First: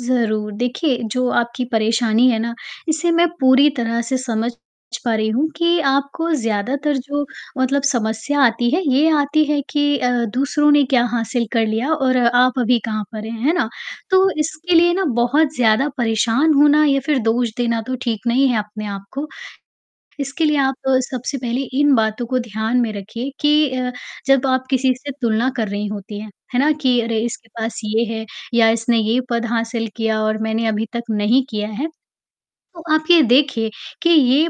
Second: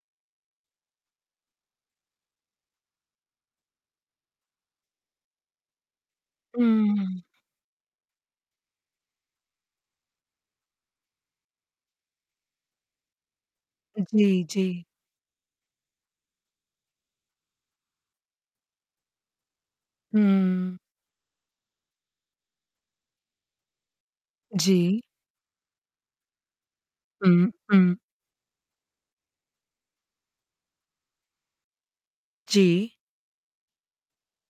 ज़रूर, देखिए, जो आपकी परेशानी है ना, इसे मैं पूरी तरह से समझ च पा रही हूँ कि आपको उ ज़्यादातर जो मतलब समस्या आती है, ये आती है कि अ, दूसरों ने क्या हासिल कर लिया और आप अभी कहाँ पर हैं, है ना? उ, जी, तो जी। इसके लिए ना बहुत ज़्यादा परेशान होना या फिर दोष देना तो ठीक नहीं है अपने आप को। इसके लिए आप हुँ। सबसे पहले इन बातों को ध्यान में रखिए कि अ, जब आप किसी जी। से तुलना कर रही होती हैं, है ना, कि अरे इसके हुँ, पास हुँ। ये है या इसने ये पद हासिल किया और मैंने अभी तक नहीं किया है। तो जी। आप ये देखिए, कि ये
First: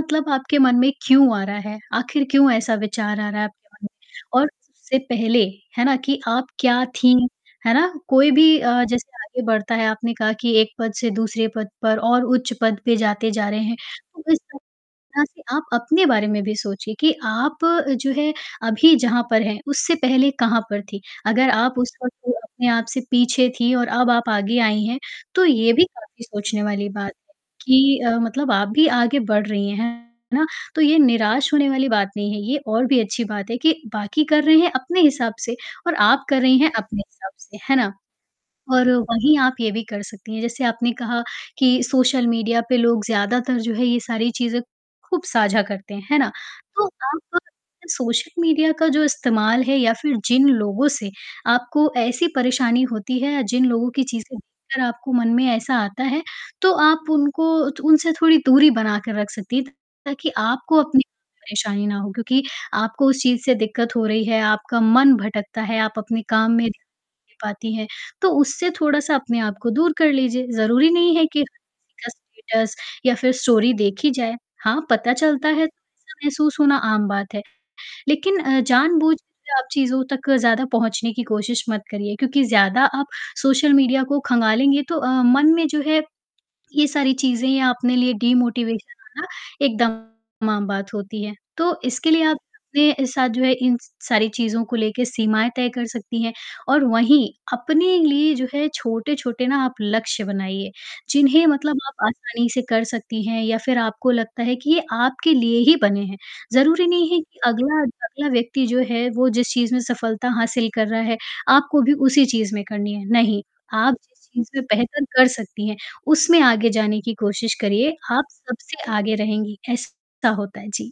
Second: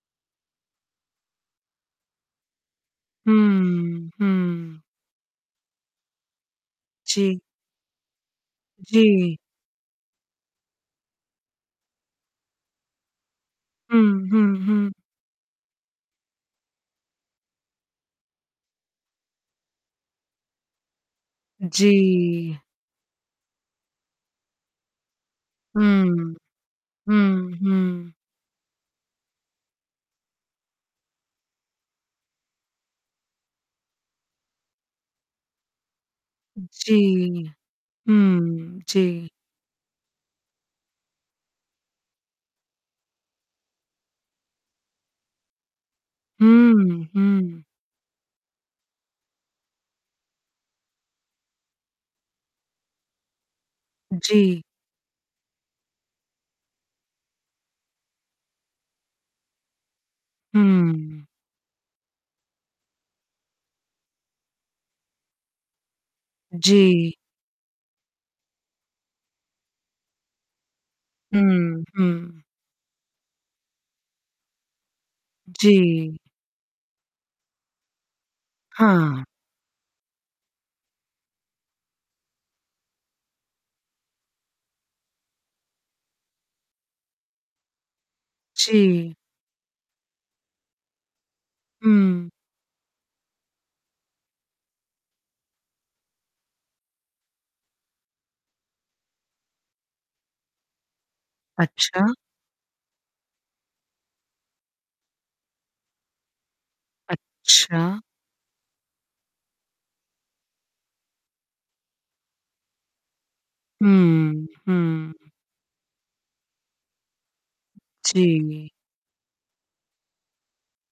मतलब आपके मन में क्यों आ रहा है, आखिर क्यों ऐसा विचार आ रहा है आपके मन हुँ, में, और हुँ। उससे पहले, है ना, कि आप क्या थीं, जी। है ना, कोई भी अ, जैसे जी। आगे बढ़ता है, आपने कहा कि एक पद से दूसरे पद पर और उच्च पद पर जाते जा रहे हैं, हुँ, तो इस हुँ, हुँ। तरह से आप अपने बारे में भी सोचिए कि आप जो है अभी जहाँ पर हैं, उससे पहले कहाँ पर थी। अगर आप उस वक़्त जी। अपने आप से पीछे थी और अब आप आगे आई हैं, तो ये भी काफ़ी हुँ, सोचने वाली बात है हुँ, कि अ, हुँ। मतलब आप भी आगे बढ़ रही हैं, है ना? तो ये निराश होने वाली बात नहीं है। ये और भी अच्छी बात है कि बाकी कर रहे हैं अपने हिसाब से और आप कर रही हैं अपने हिसाब जी। से, है ना? हुँ, और जी। वहीं आप ये भी कर सकती हैं जैसे आपने कहा कि सोशल मीडिया पे लोग ज़्यादातर जो है ये सारी चीज़ें खूब साझा करते हैं, है ना? तो हुँ, आप हुँ। सोशल मीडिया का जो इस्तेमाल है या फिर जिन लोगों से आपको ऐसी परेशानी होती है या जिन लोगों की चीज़ें जी। देखकर आपको मन में ऐसा आता है, तो आप उनको तो उनसे थोड़ी दूरी बनाकर रख सकती हैं ताकि आपको अपनी हुँ। परेशानी ना हो, क्योंकि आपको उस चीज़ से दिक्कत हो रही है, आपका मन भटकता है, आप अपने काम में ध्यान जी। नहीं कर पाती है, तो उससे थोड़ा-सा अपने आप को दूर कर लीजिए। ज़रूरी नहीं है कि हुँ, हुँ। स्टेटस-वेटस या फिर स्टोरी देखी जाए, हाँ, पता चलता है, ऐसा जी। महसूस होना आम बात है। लेकिन अ, हाँ। जानबूझकर आप चीज़ों तक ज़्यादा पहुँचने की कोशिश मत करिए, क्योंकि ज़्यादा आप सोशल मीडिया को खंगालेंगे तो अ, मन में जो है, ये सारी चीज़ें या अपने लिए डिमोटिवेशन जी। होना एकदम आम बात होती है। तो इसके लिए हुँ। आप अपने साथ जो है इन स सारी चीज़ों को लेके सीमाएँ तय कर सकती हैं और वहीं अपने लिए जो है छोटे-छोटे ना आप लक्ष्य बनाइए, जिन्हें मतलब आप अच्छा। आसानी से कर सकती हैं या फिर आपको लगता है कि ये आपके लिए ही बने हैं। ज़रूरी नहीं है कि अगला अच्छा। अगला व्यक्ति जो है वो जिस चीज़ में सफलता हासिल कर रहा है, आपको भी उसी चीज़ में करनी है। नहीं, आप जिस हुँ, चीज़ में बेहतर हुँ। कर सकती हैं, उसमें आगे जाने की कोशिश करिए, आप जी। सबसे आगे रहेंगी, ऐसा होता है। जी।